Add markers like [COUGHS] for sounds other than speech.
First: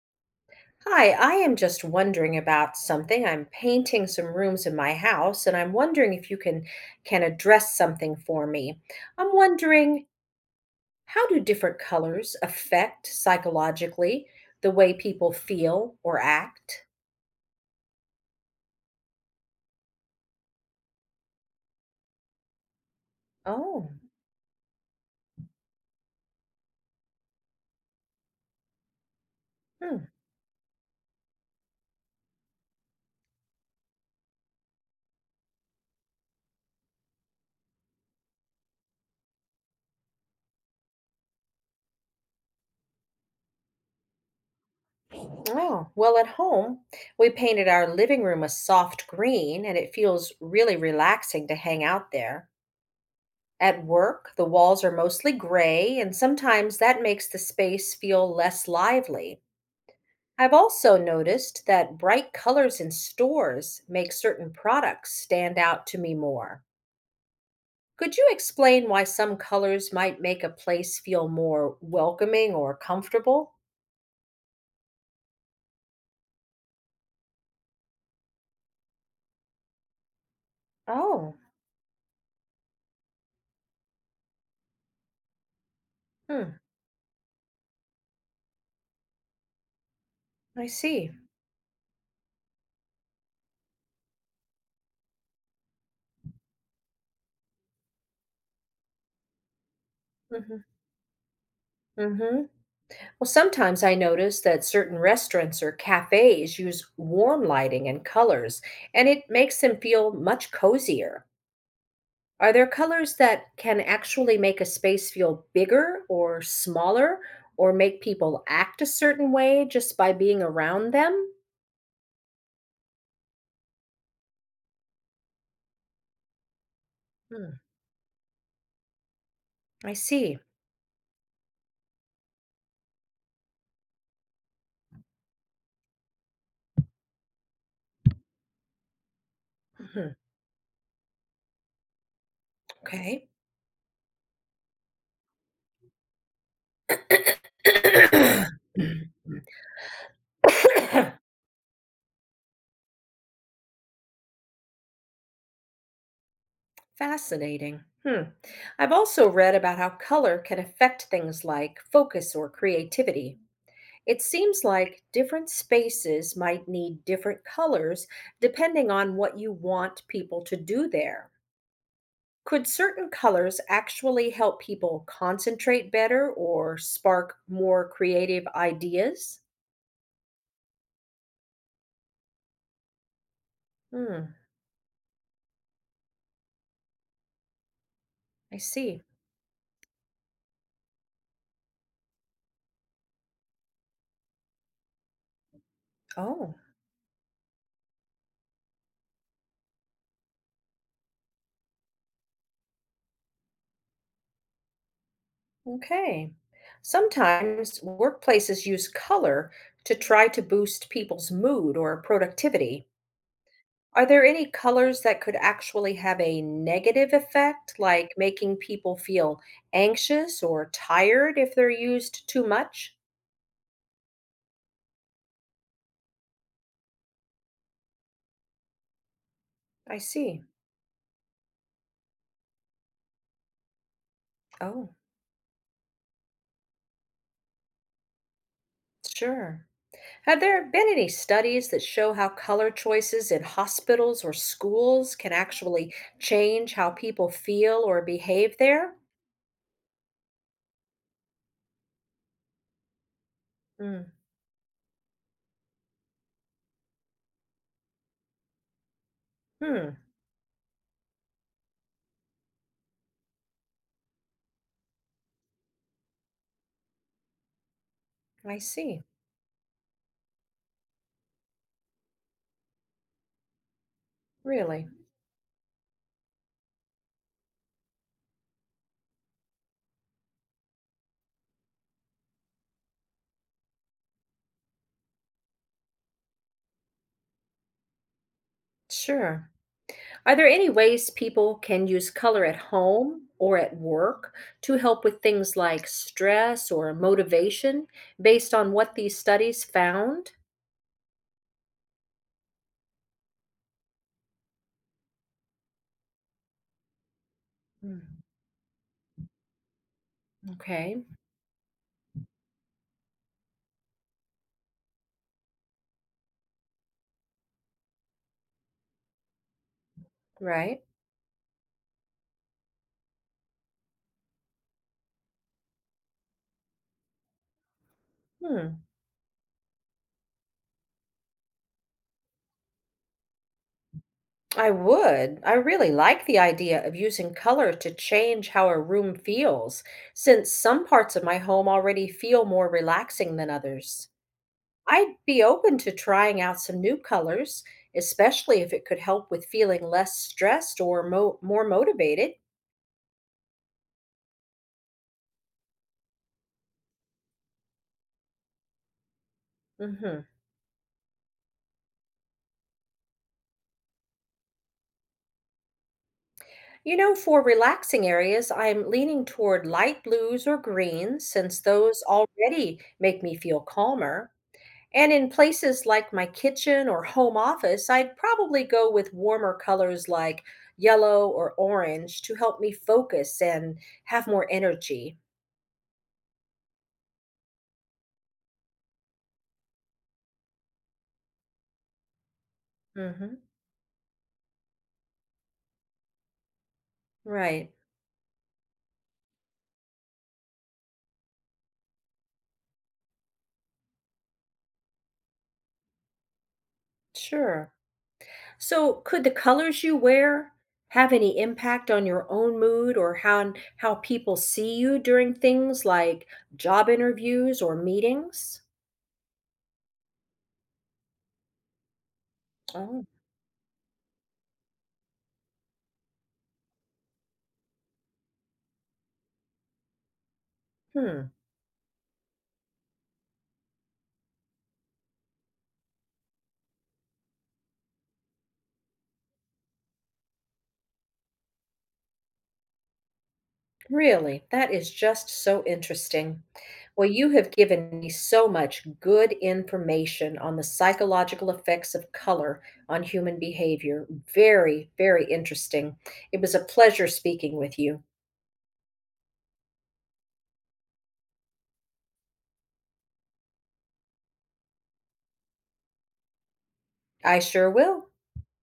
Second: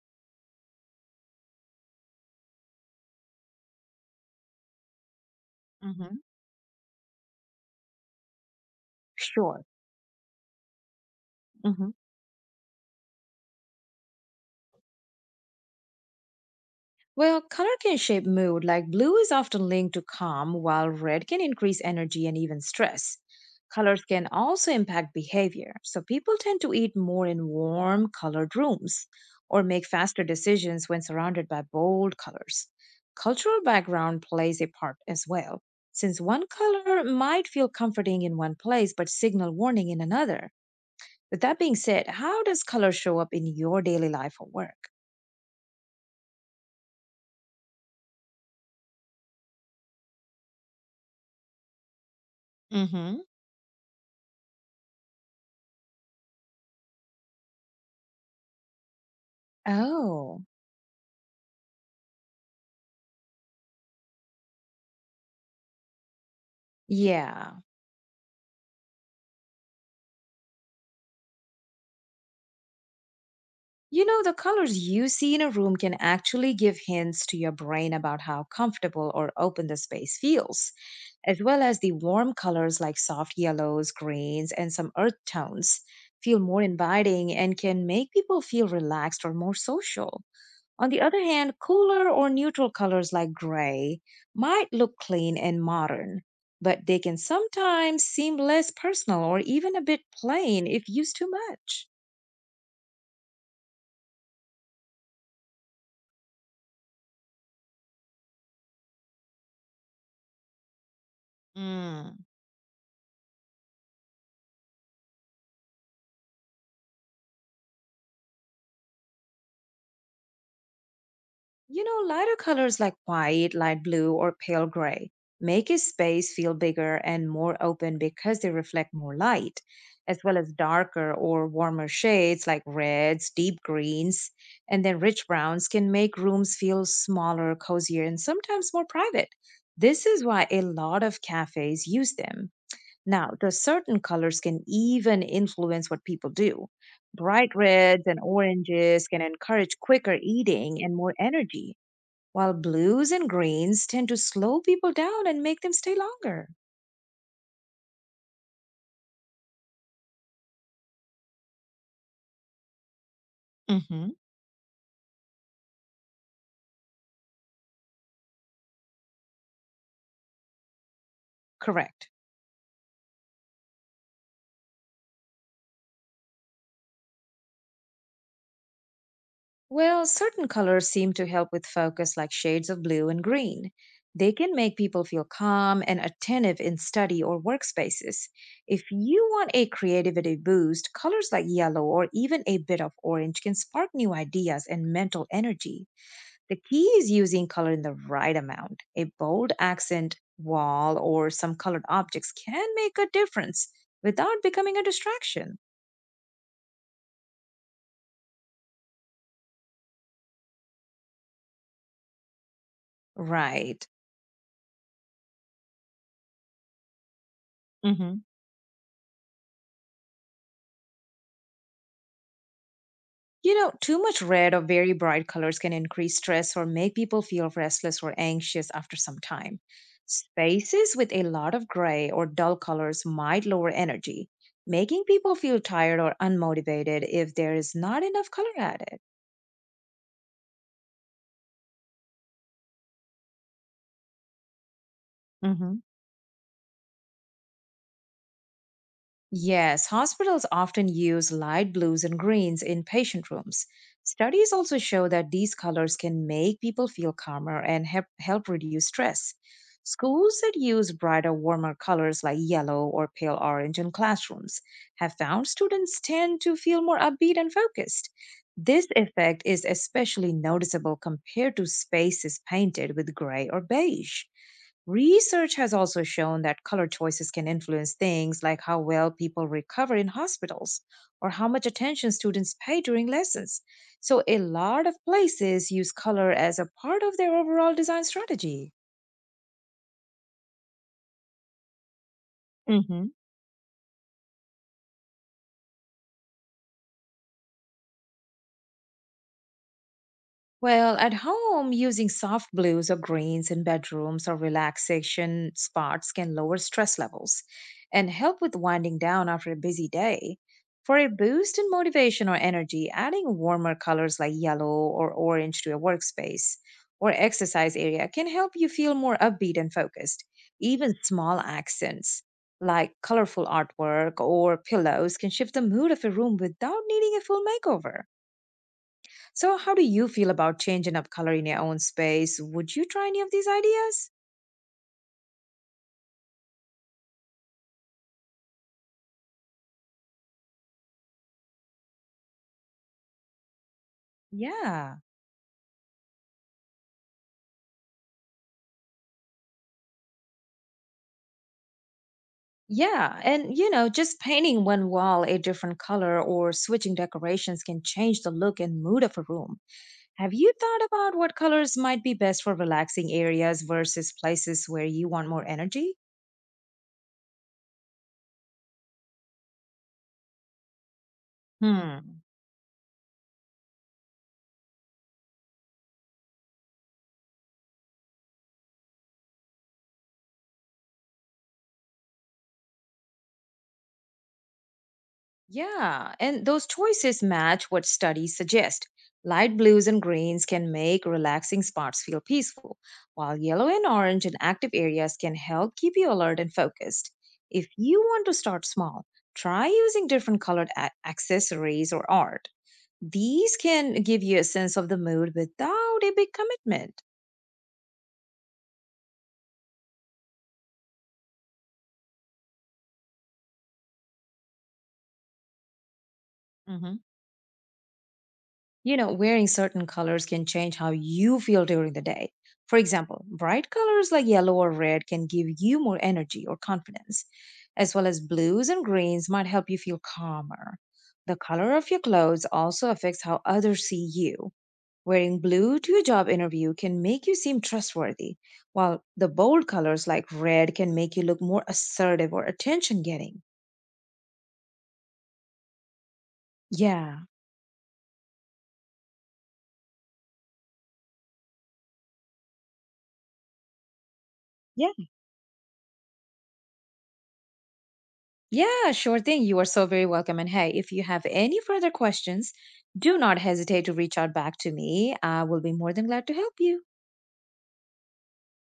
Hi, I am just wondering about something. I'm painting some rooms in my house, and I'm wondering Mhm. if you can address something for me. I'm Sure. wondering, how do different Mhm. colors affect psychologically the way people feel or act? Well, color can shape mood. Like blue is often linked to calm, while red can increase energy and even stress. Oh. Colors can also impact behavior. So people tend to eat more in warm colored rooms or make hmm. faster decisions when surrounded by bold colors. Cultural background plays a part as well, since one color might feel comforting in one place but signal warning in another. With that being said, how does color show up in your daily life or work? Oh, well, at home, we painted our living room a soft green, and it feels really relaxing to hang out there. Hmm At work, the walls are mostly gray, and sometimes that makes the space feel less lively. Oh, I've also noticed that bright colors in stores make certain products stand out to me more. yeah. Could you explain why some colors might make a place feel more welcoming or comfortable? You know, the colors you see in a room can actually give hints to your brain about how comfortable or open the space feels, Oh, as well as the warm colors like soft yellows, greens, and some earth tones feel hmm, more inviting and can make people feel relaxed or more social. I On the see. other hand, cooler or neutral colors like gray might look clean and modern, but they can sometimes seem less personal or even a bit plain hmm if used too much. hmm Well, sometimes I notice that certain restaurants or cafes use warm lighting and colors, and it makes them feel much cozier. Mm. Are there colors that can actually make a space feel bigger or smaller, or make people act a certain way just by being around them? You know, lighter colors like white, light blue, or pale gray make a space feel bigger and more Hmm, open because they reflect more light, I as well see. as darker or warmer shades like reds, deep greens, and then rich browns can make rooms feel smaller, cozier, and sometimes more private. This Mhm, is why a lot of cafes use them. okay. Now, the certain colors can even influence what people do. Bright reds and oranges can [COUGHS] encourage quicker eating and more energy, while blues and greens tend to slow people down and make them stay longer. Fascinating. Hmm. I've also read about how color can affect things like focus or creativity. Hmm It seems like different spaces might need different colors depending on what you want people to do there. Correct. Could certain colors actually help people concentrate better or spark more creative ideas? Well, certain colors seem to help with focus, like shades of blue and green. Hmm, They can make people feel calm and attentive in study or workspaces. I If see. you want a creativity boost, colors like yellow or even a bit of orange can spark new ideas and mental energy. Oh, The key is using color in the right amount. A bold accent, wall, or some colored objects can make a difference without becoming a distraction. okay. Sometimes workplaces use color to try to boost people's mood or productivity. Right. Are there any colors that could actually have a negative effect, like hmm making people feel anxious or tired if they're used too much? You know, too much red or very bright colors can increase stress or make people feel restless or anxious after some time. I see. Spaces with a lot of gray or dull colors might lower energy, Oh, making people feel tired or unmotivated if there is not enough color added. sure. Have there been any studies that show how color choices in hospitals or schools can actually change how people feel or behave there? Yes, hospitals often use light blues and greens in patient rooms. Mm. Studies also show that these colors can make people feel calmer and help reduce stress. Hmm, Schools that use brighter, warmer colors like yellow or pale orange in classrooms have found students tend to feel more upbeat and focused. I This see. effect is especially noticeable compared to spaces painted with gray or beige. Really? Research has also shown that color choices can influence things like how well people recover in hospitals or how much attention students pay during lessons. So, a lot of places use color as a part of their overall design strategy. Sure. Are there any ways people can use color at Mhm. home or at work to help with things like stress or motivation based on what these studies found? Well, at home, using soft blues or greens in bedrooms or relaxation spots can lower stress levels and Mm. help with winding down after a busy day. Okay, For a boost in motivation or energy, adding warmer colors like yellow or orange to your workspace or exercise area can help you feel more upbeat and focused. right. Even small accents like colorful artwork or pillows can shift the mood of a room without needing a full makeover. Hmm. So, how do you feel about changing up color in your own space? Would you try any of these ideas? I would. I really like the idea of using color to change how a room feels, since some parts of my home already feel more relaxing than others. Yeah. I'd be open to trying out some new colors, especially if it could help with feeling less stressed or more motivated. Yeah. And, you know, just painting one wall a different color or switching decorations can change the look and mood of a room. Hmm. Have you thought about what colors might be best for relaxing areas versus places where you want more energy? You know, for relaxing areas, I'm leaning toward light blues or greens since those Hmm. already make me feel calmer. And in places like my kitchen or home office, I'd probably go with warmer colors like yellow or orange to help me focus and have more energy. Yeah, and those choices match what studies suggest. Light blues and greens can make relaxing spots feel peaceful, Hmm. while yellow and orange in active areas can help keep you alert and focused. If Right. you want to start small, try using different colored accessories or art. These can give you a sense of the mood without a big commitment. Sure. So, could the colors you wear have any impact on your own mood or how people see you during things like job interviews or meetings? You know, wearing certain colors can change how you feel during the day. For Oh, example, bright colors like yellow or red can give you more energy or confidence, as well as blues and greens might help you feel calmer. hmm. The color of your clothes also affects how others see you. Wearing blue to a job interview can make you seem trustworthy, while the bold colors like red can make you look more assertive or attention getting. Really, that is just so interesting. Well, Yeah. you have given me so much good information on the psychological effects of color on human behavior. Very, very interesting. It was a pleasure speaking with you. Yeah, sure thing. You are so very welcome. And hey, if you have any further questions, do not hesitate to reach out back to me. I will be more than glad to help you. I sure will.